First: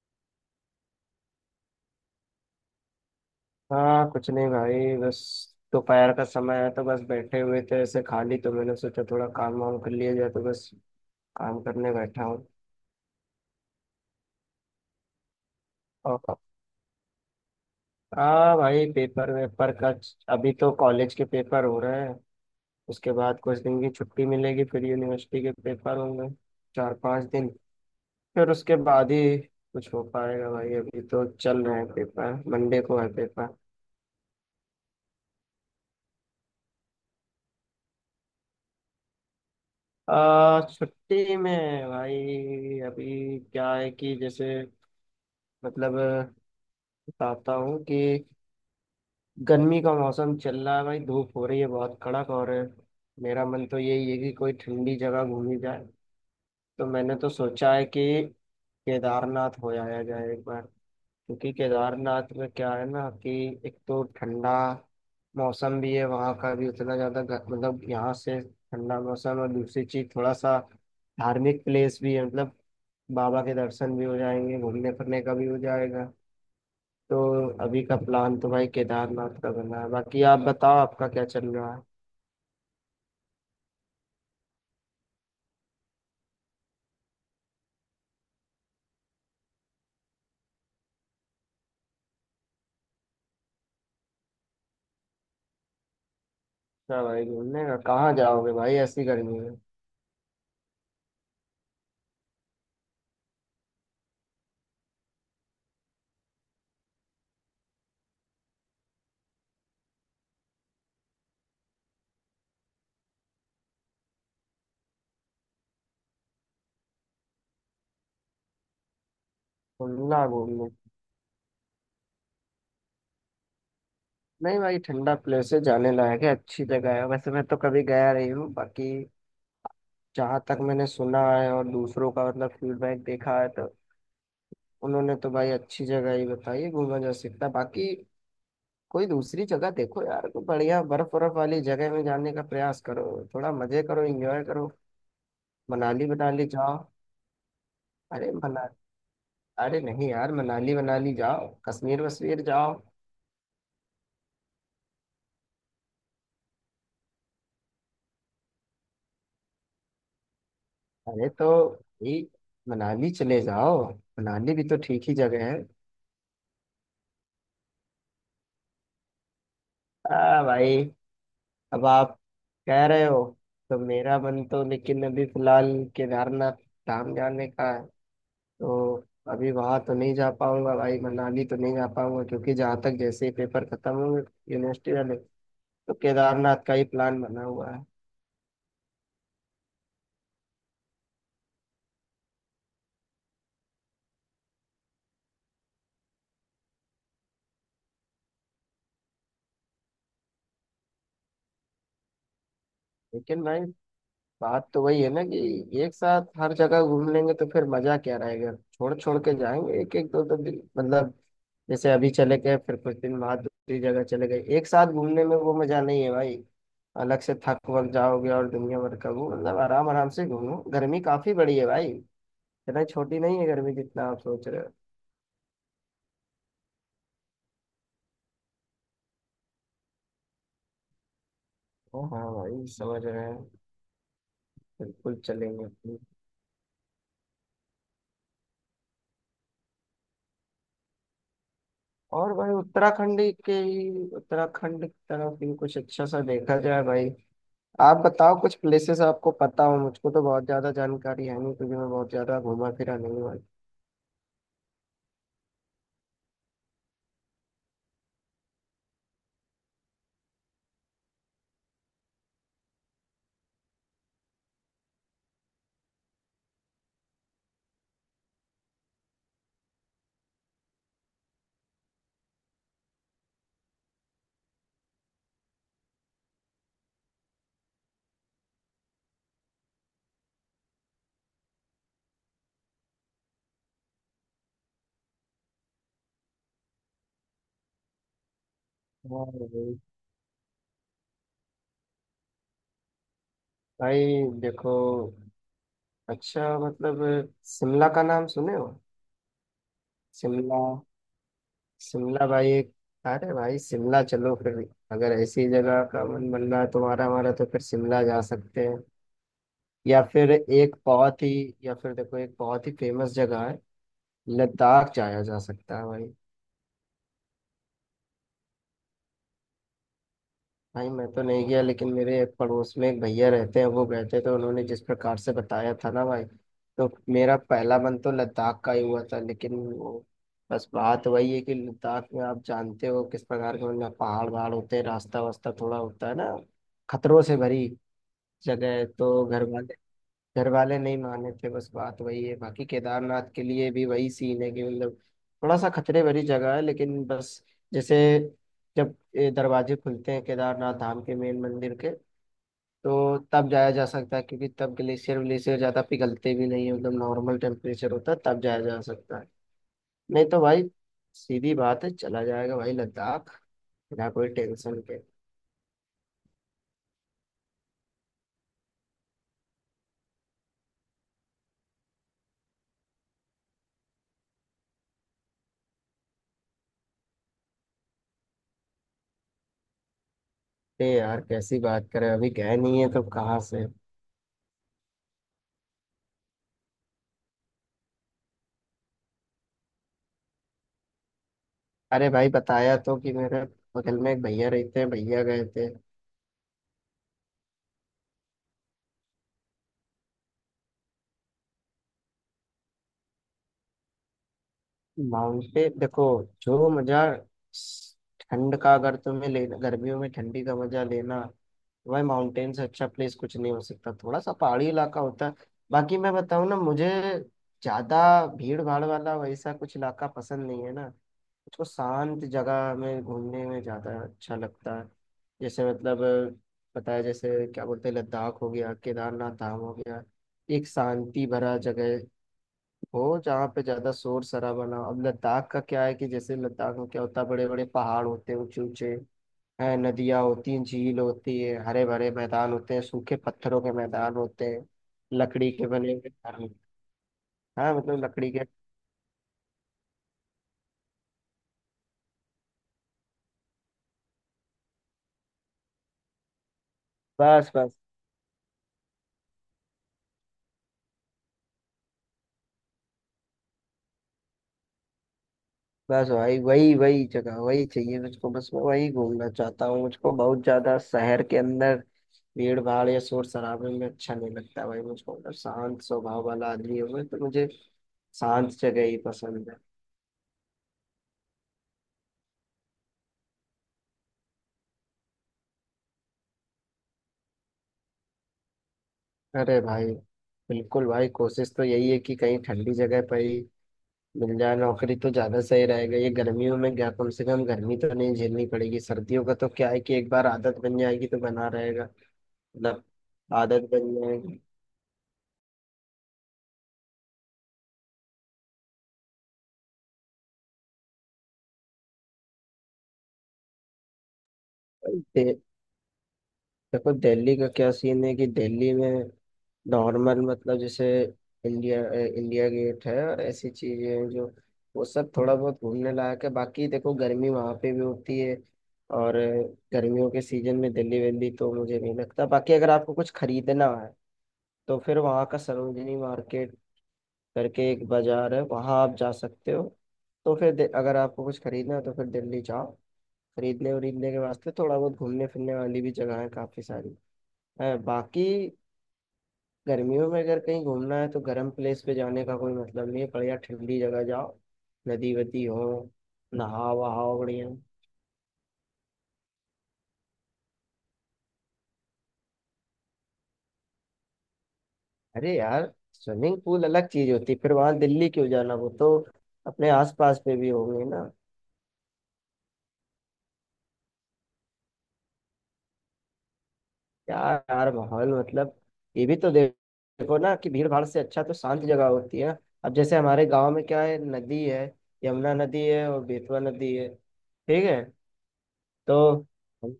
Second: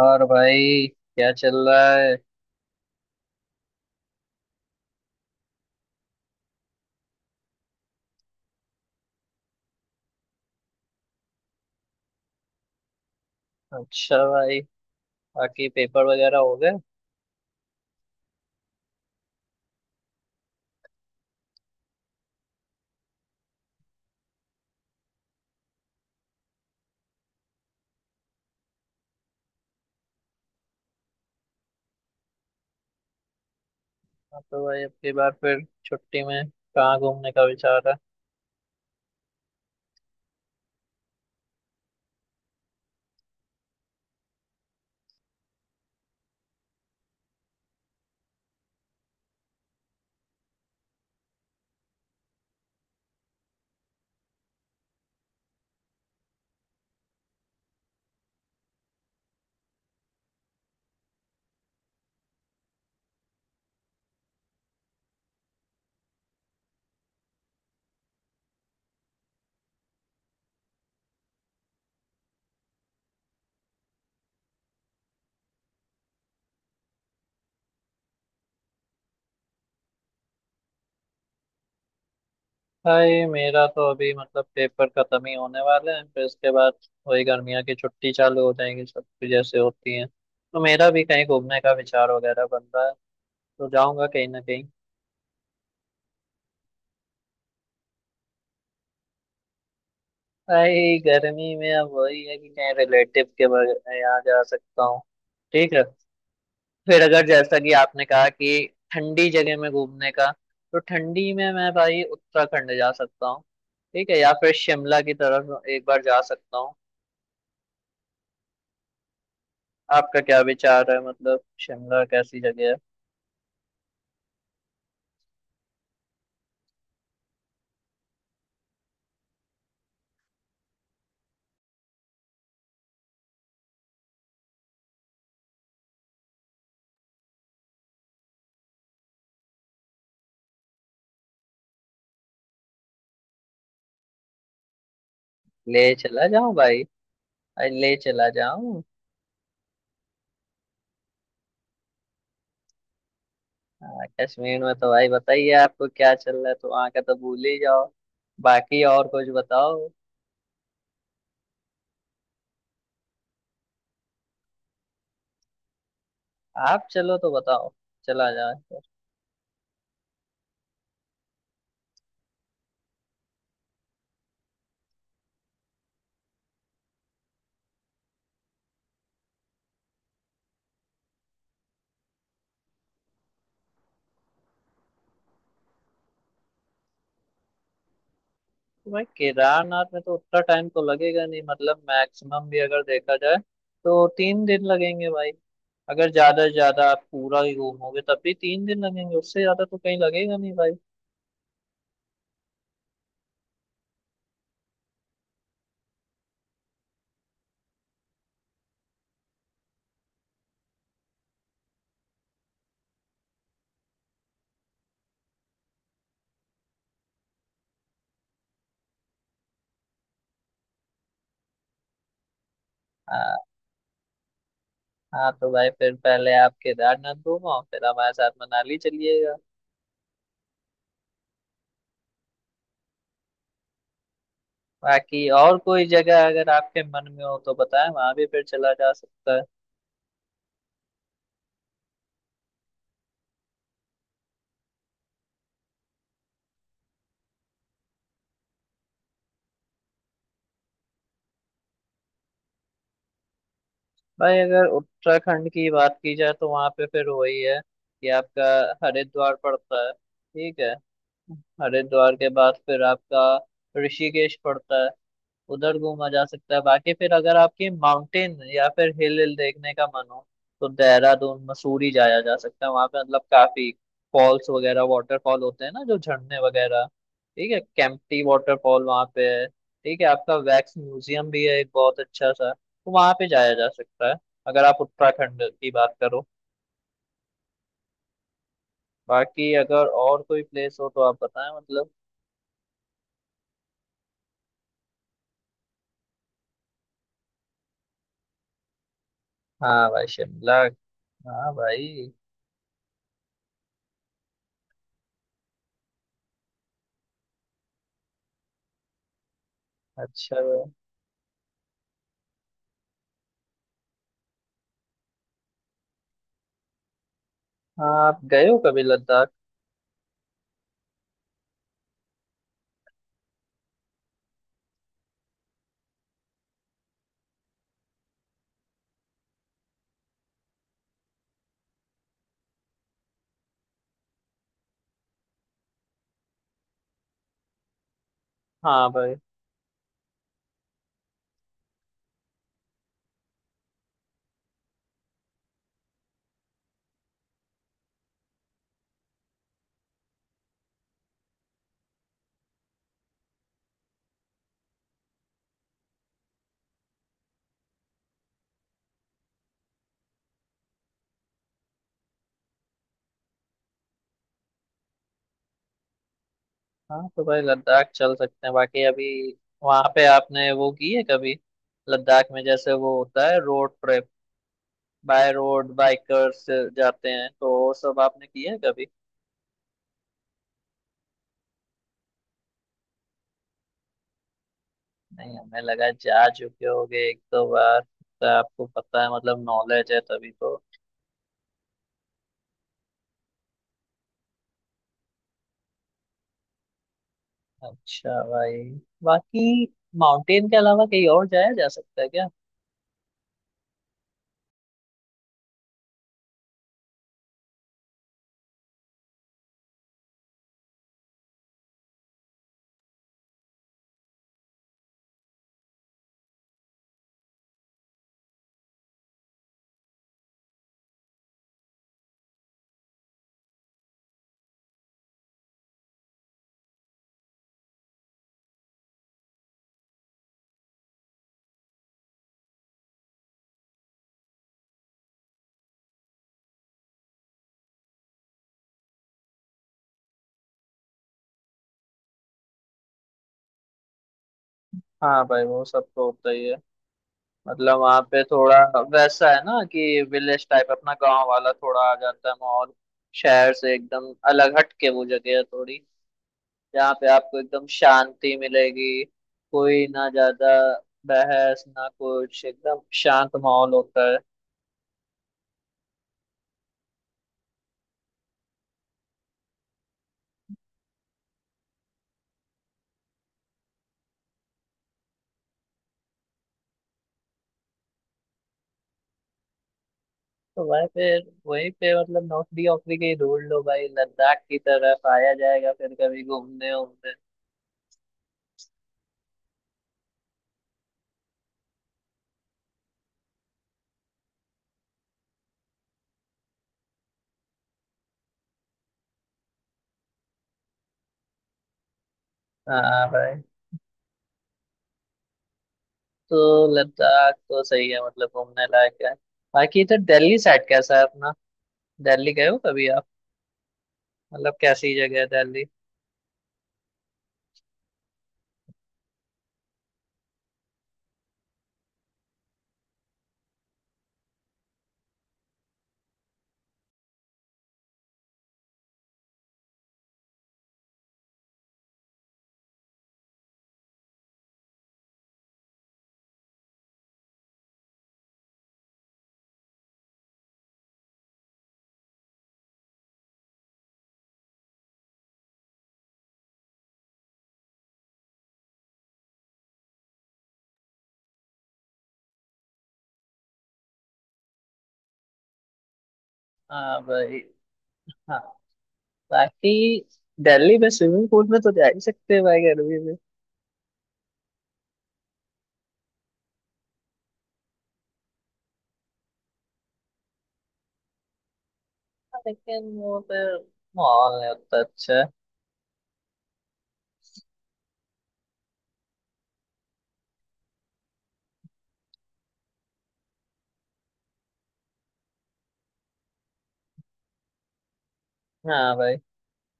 और भाई क्या चल रहा है? हाँ, कुछ नहीं भाई। बस दोपहर का समय है तो बस बैठे हुए थे ऐसे खाली, तो मैंने सोचा थोड़ा काम वाम कर लिया जाए, तो बस काम करने बैठा हूँ। अच्छा भाई, बाकी पेपर और वगैरह हो गए? हाँ भाई, पेपर वेपर का अभी तो कॉलेज के पेपर हो रहे हैं। उसके बाद कुछ दिन की छुट्टी मिलेगी, फिर यूनिवर्सिटी के पेपर होंगे चार पांच दिन। फिर उसके बाद ही कुछ हो पाएगा भाई। अभी तो चल रहे हैं पेपर। मंडे को है पेपर। हाँ तो भाई अगली बार फिर छुट्टी में कहाँ घूमने का विचार है? आ, छुट्टी में भाई, अभी क्या है कि जैसे, मतलब, बताता हूँ कि गर्मी का मौसम चल रहा है भाई, धूप हो रही है बहुत कड़क। और मेरा मन तो यही है कि कोई ठंडी जगह घूमी जाए। तो मैंने तो सोचा है कि केदारनाथ हो आया जाए एक बार। क्योंकि केदारनाथ में क्या है ना कि एक तो ठंडा मौसम भी है, वहाँ का भी उतना ज़्यादा मतलब यहाँ से ठंडा मौसम, और दूसरी चीज़ थोड़ा सा धार्मिक प्लेस भी है, मतलब बाबा के दर्शन भी हो जाएंगे, घूमने फिरने का भी हो जाएगा। तो अभी का प्लान तो भाई केदारनाथ का बना है। बाकी आप बताओ आपका क्या चल रहा है। भाई मेरा तो अभी पेपर खत्म ही होने वाले हैं, फिर इसके बाद वही गर्मियों की छुट्टी चालू हो जाएंगी, सब कुछ जैसे होती है। तो मेरा भी कहीं घूमने का विचार वगैरह बन रहा है, तो जाऊंगा कहीं ना कहीं। क्या भाई, घूमने का कहाँ जाओगे भाई ऐसी गर्मी में। भाई गर्मी में अब वही है कि कहीं रिलेटिव के यहाँ जा सकता हूँ। ठीक है, फिर अगर जैसा कि आपने कहा कि ठंडी जगह में घूमने का, तो ठंडी में मैं भाई उत्तराखंड जा सकता हूँ। ठीक है, या फिर शिमला की तरफ एक बार जा सकता हूँ। आपका घूमना क्या घूमने, विचार है, मतलब शिमला कैसी जगह है? नहीं भाई ठंडा प्लेसेस जाने लायक है, अच्छी जगह है। वैसे मैं तो कभी गया नहीं हूँ, बाकी जहाँ तक मैंने सुना है और दूसरों का मतलब फीडबैक देखा है तो उन्होंने तो भाई अच्छी जगह ही बताई है, घूमा जा सकता है। बाकी कोई दूसरी जगह देखो यार, कोई बढ़िया बर्फ बर्फ वाली जगह में जाने का प्रयास करो, थोड़ा मजे करो, एंजॉय करो। ले मनाली चला मनाली जाऊं जाओ। भाई? अरे ले चला अरे मना जाऊं। अरे नहीं यार, मनाली मनाली जाओ, कश्मीर वश्मीर जाओ। हाँ, कश्मीर में तो भाई बताइए, आपको क्या चल रहा है, तो वहाँ का तो भूल ही जाओ। बाकी और कुछ बताओ। अरे तो भाई मनाली चले जाओ, मनाली भी तो ठीक ही जगह है। आप चलो तो बताओ, चला जाए तो। आ भाई, अब आप कह रहे हो, तो मेरा मन तो, लेकिन अभी फिलहाल केदारनाथ धाम जाने का है। तो अभी वहां तो नहीं जा पाऊंगा भाई, मनाली तो नहीं जा पाऊंगा क्योंकि जहाँ तक, जैसे ही पेपर खत्म होंगे यूनिवर्सिटी वाले, तो केदारनाथ का ही प्लान बना हुआ है। भाई केदारनाथ में तो उतना टाइम तो लगेगा नहीं, मतलब मैक्सिमम भी अगर देखा जाए तो तीन दिन लगेंगे भाई। अगर ज्यादा से ज्यादा आप पूरा ही घूमोगे तब भी तीन दिन लगेंगे, उससे ज्यादा तो कहीं लगेगा नहीं भाई। लेकिन भाई बात तो वही है ना कि एक साथ हर जगह घूम लेंगे तो फिर मजा क्या रहेगा, छोड़ छोड़ के जाएंगे एक एक दो दो दिन, मतलब जैसे अभी चले गए फिर कुछ दिन बाद दूसरी जगह चले गए, एक साथ घूमने में वो मजा नहीं है भाई। अलग से थक वक जाओगे और दुनिया भर का वो, मतलब आराम आराम से घूमो, गर्मी काफी बड़ी है भाई, इतना छोटी नहीं हाँ। है गर्मी जितना आप सोच रहे हो। हाँ तो भाई फिर पहले आप केदारनाथ घूमो, फिर हमारे साथ मनाली चलिएगा। ओ हाँ भाई, समझ रहे हैं, बिल्कुल बाकी और चलेंगे। कोई जगह अगर आपके मन में हो तो बताएं, वहां भी फिर चला जा सकता है। और भाई उत्तराखंड के ही, उत्तराखंड की तरफ भी कुछ अच्छा सा देखा जाए भाई। आप बताओ कुछ प्लेसेस आपको पता हो, मुझको तो बहुत ज्यादा जानकारी है नहीं क्योंकि मैं बहुत ज्यादा घूमा फिरा नहीं हुआ। भाई अगर उत्तराखंड की बात की जाए तो वहां पे फिर वही है कि आपका हरिद्वार पड़ता है, ठीक है? हरिद्वार के बाद फिर आपका ऋषिकेश पड़ता है। उधर घूमा जा सकता है। बाकी फिर अगर आपकी माउंटेन या फिर हिल हिल देखने का मन हो, तो देहरादून मसूरी जाया जा सकता है। वहां पे मतलब काफी फॉल्स वगैरह, वाटरफॉल होते हैं ना, जो झरने वगैरह। ठीक है, केम्प्टी वाटरफॉल वहां पे है। ठीक है, आपका वैक्स म्यूजियम भी है एक बहुत अच्छा सा, तो वहां पे जाया जा सकता है, अगर आप उत्तराखंड की बात करो। हाँ बाकी भाई, अगर और कोई प्लेस हो तो आप बताएं मतलब। भाई देखो, अच्छा मतलब शिमला का नाम सुने हो। हाँ भाई शिमला, शिमला, हाँ भाई। शिमला भाई एक, अरे भाई शिमला चलो फिर। अगर ऐसी जगह का मन बन रहा है तुम्हारा हमारा, तो फिर शिमला जा सकते हैं। या फिर अच्छा भाई। एक बहुत ही, या फिर देखो एक बहुत ही फेमस जगह है, लद्दाख जाया जा सकता है भाई। हाँ आप गए हो कभी लद्दाख? भाई मैं तो नहीं गया, लेकिन मेरे एक पड़ोस में एक भैया रहते हैं, वो गए थे, तो उन्होंने जिस प्रकार से बताया था ना भाई, तो मेरा पहला मन तो लद्दाख का ही हुआ था। लेकिन वो, बस बात वही है कि लद्दाख में आप जानते हो किस प्रकार के, मतलब पहाड़ वहाड़ होते हैं, रास्ता वास्ता थोड़ा होता है ना, खतरों से भरी जगह है, हाँ भाई। तो घर वाले, घर वाले नहीं माने थे। बस बात वही है। बाकी केदारनाथ के लिए भी वही सीन है कि मतलब थोड़ा सा खतरे भरी जगह है, लेकिन बस जैसे, जब ये दरवाजे खुलते हैं केदारनाथ धाम के मेन मंदिर के, तो तब जाया जा सकता है क्योंकि तब ग्लेशियर व्लेशियर ज्यादा पिघलते भी नहीं है, मतलब नॉर्मल टेम्परेचर होता है, तब जाया जा सकता है। नहीं तो भाई सीधी बात है, चला जाएगा भाई लद्दाख बिना कोई टेंशन के। हाँ तो भाई लद्दाख चल सकते हैं, बाकी अभी वहाँ पे आपने वो की है कभी? लद्दाख में जैसे वो होता है road trip, by road bikers जाते हैं, तो वो सब आपने किया है कभी? ए यार, कैसी बात करें, अभी गए नहीं है तो कहाँ से। नहीं, हमें लगा जा चुके होगे एक दो बार, तो आपको पता है मतलब नॉलेज है तभी तो। अरे भाई बताया तो कि मेरे बगल में एक भैया रहते हैं, भैया गए थे। अच्छा भाई। बाकी माउंटेन के अलावा कहीं और जाया जा सकता है क्या? माउंटेन देखो, जो मजा, ठंड का अगर तुम्हें लेना, गर्मियों में ठंडी का मजा लेना, तो भाई माउंटेन से अच्छा प्लेस कुछ नहीं हो सकता, थोड़ा सा पहाड़ी इलाका होता है। बाकी मैं बताऊँ ना, मुझे ज्यादा भीड़ भाड़ वाला वैसा कुछ इलाका पसंद नहीं है ना, मुझको शांत जगह में घूमने में ज़्यादा अच्छा लगता है। जैसे मतलब पता है जैसे क्या बोलते हैं, लद्दाख हो गया, केदारनाथ धाम हो गया, एक शांति भरा जगह हो जहाँ पे ज़्यादा शोर शराबा ना हो। अब लद्दाख का क्या है कि जैसे, लद्दाख में क्या होता है, बड़े बड़े पहाड़ होते हैं, ऊंचे ऊंचे हैं, नदियाँ होती हैं, झील होती है, हरे भरे मैदान होते हैं, सूखे पत्थरों के मैदान होते हैं, हाँ भाई लकड़ी वो के सब बने तो हुए होता घर होते ही है। हैं। हाँ मतलब वहाँ मतलब पे लकड़ी के, थोड़ा वैसा है ना कि विलेज टाइप, अपना गांव वाला थोड़ा आ जाता है माहौल। शहर से एकदम अलग हट के वो जगह है थोड़ी, जहाँ पे आपको बस एकदम बस, शांति मिलेगी। कोई ना ज्यादा बहस ना कुछ, एकदम शांत माहौल होता है। भाई वही वही जगह वही चाहिए मुझको, बस मैं वही घूमना चाहता हूँ। मुझको बहुत ज्यादा शहर के अंदर भीड़ भाड़ या शोर शराबे में अच्छा नहीं लगता भाई। मुझको मतलब शांत स्वभाव वाला आदमी हूँ मैं तो, मुझे शांत जगह ही पसंद है। तो भाई फिर वहीं पे मतलब नौकरी वोकरी की ढूंढ लो भाई, लद्दाख की तरफ आया जाएगा फिर कभी घूमने वूमने। अरे भाई बिल्कुल भाई, कोशिश तो यही है कि कहीं ठंडी जगह पर ही मिल जाए नौकरी तो ज्यादा सही रहेगा। ये गर्मियों में क्या, कम से कम गर्मी तो नहीं झेलनी पड़ेगी। सर्दियों का तो क्या है कि एक बार आदत बन जाएगी तो बना रहेगा, मतलब हाँ भाई। आदत बन तो लद्दाख तो सही है, मतलब घूमने लायक है। बाकी इधर दिल्ली साइड कैसा है अपना? दिल्ली गए हो कभी आप? मतलब कैसी जगह है जाएगी। दिल्ली? देखो दिल्ली का क्या सीन है कि दिल्ली में नॉर्मल, मतलब जैसे इंडिया इंडिया गेट है और ऐसी चीजें हैं जो, वो सब थोड़ा बहुत घूमने लायक है। बाकी देखो गर्मी वहाँ पे भी होती है, और गर्मियों के सीजन में दिल्ली वेल्ली तो मुझे नहीं लगता। बाकी अगर आपको कुछ खरीदना है, तो फिर वहाँ का सरोजिनी मार्केट करके एक बाजार है, वहाँ आप जा सकते हो। तो फिर अगर आपको कुछ खरीदना है तो फिर दिल्ली जाओ। खरीदने वरीदने के वास्ते थोड़ा बहुत घूमने फिरने वाली भी जगह है काफी सारी है। बाकी गर्मियों में अगर कहीं घूमना है तो गर्म प्लेस पे जाने का कोई मतलब नहीं है, बढ़िया ठंडी जगह जाओ, नदी वदी हो, नहाओ हाँ वहाओ भाई। बढ़िया। हाँ। बाकी दिल्ली में स्विमिंग पूल में तो जा ही सकते हैं भाई गर्मी में। अरे यार, स्विमिंग पूल अलग चीज होती है, फिर वहां दिल्ली क्यों जाना, वो तो अपने आसपास पे भी होंगे ना। हाँ, लेकिन वो फिर माहौल नहीं उतना अच्छा है। यार यार, माहौल मतलब ये भी तो देखो ना कि भीड़ भाड़ से अच्छा तो शांत जगह होती है ना। अब जैसे हमारे गांव में क्या है, नदी है, यमुना नदी है और बेतवा नदी है, ठीक है। हाँ तो भाई। हम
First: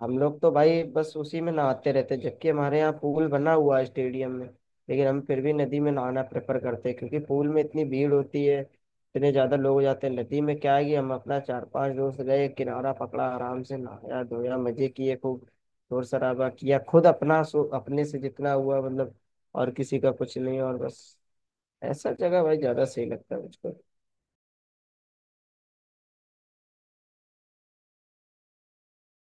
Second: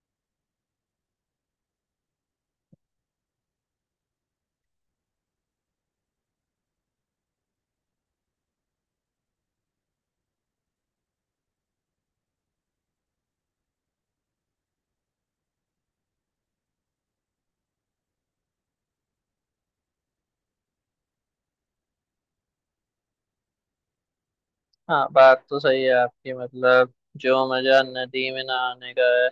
हम लोग तो भाई बस उसी में नहाते रहते, जबकि हमारे यहाँ पूल बना हुआ है स्टेडियम में, लेकिन हम फिर भी नदी में नहाना प्रेफर करते हैं, क्योंकि पूल में इतनी भीड़ होती है, इतने ज्यादा लोग हो जाते हैं। नदी में क्या है कि हम अपना चार पांच दोस्त गए, किनारा पकड़ा, आराम से नहाया धोया, मजे किए खूब, शोर शराबा किया खुद अपना, सो अपने से जितना हुआ मतलब, और किसी का कुछ नहीं, और बस ऐसा जगह भाई ज्यादा सही लगता है मुझको। हाँ बात तो सही है आपकी। मतलब जो मजा नदी में नहाने का है,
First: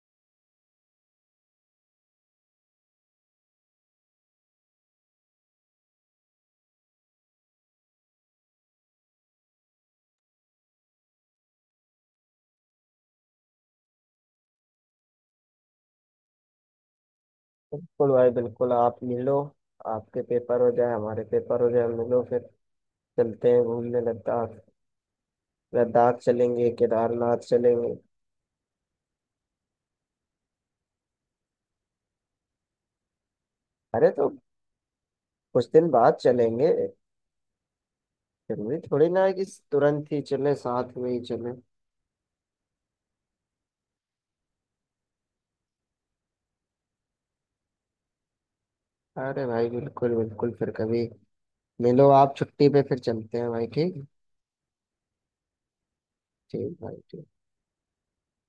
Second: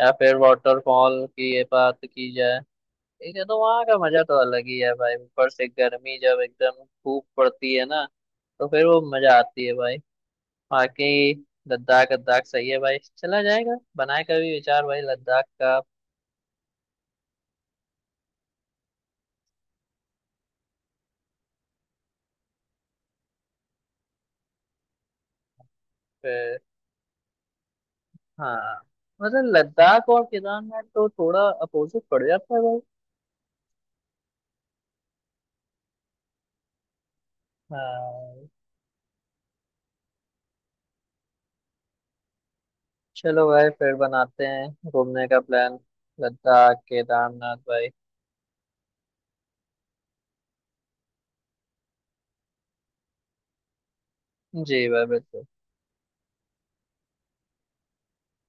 या फिर वाटरफॉल की ये बात की जाए, लेकिन तो वहां का मजा तो अलग ही है भाई। ऊपर से गर्मी जब एकदम खूब पड़ती है ना, तो फिर वो मजा आती है भाई। बाकी लद्दाख लद्दाख सही है भाई, चला जाएगा। बनाए कभी विचार भाई लद्दाख का। बिल्कुल भाई बिल्कुल, आप मिलो, आपके पेपर हो जाए हमारे पेपर हो जाए, मिलो फिर चलते हैं घूमने लद्दाख। लद्दाख फिर चलेंगे, केदारनाथ चलेंगे। हाँ, मतलब लद्दाख और केदारनाथ तो थोड़ा अपोजिट पड़ जाता है भाई। अरे तो कुछ दिन बाद चलेंगे, हाँ। जरूरी थोड़ी ना है कि तुरंत ही चले, साथ में ही चले। चलो भाई फिर बनाते हैं घूमने का प्लान, लद्दाख केदारनाथ भाई। अरे भाई बिल्कुल बिल्कुल, फिर कभी मिलो आप छुट्टी पे, फिर चलते हैं भाई ठीक। जी भाई, बिल्कुल। ठीक भाई ठीक।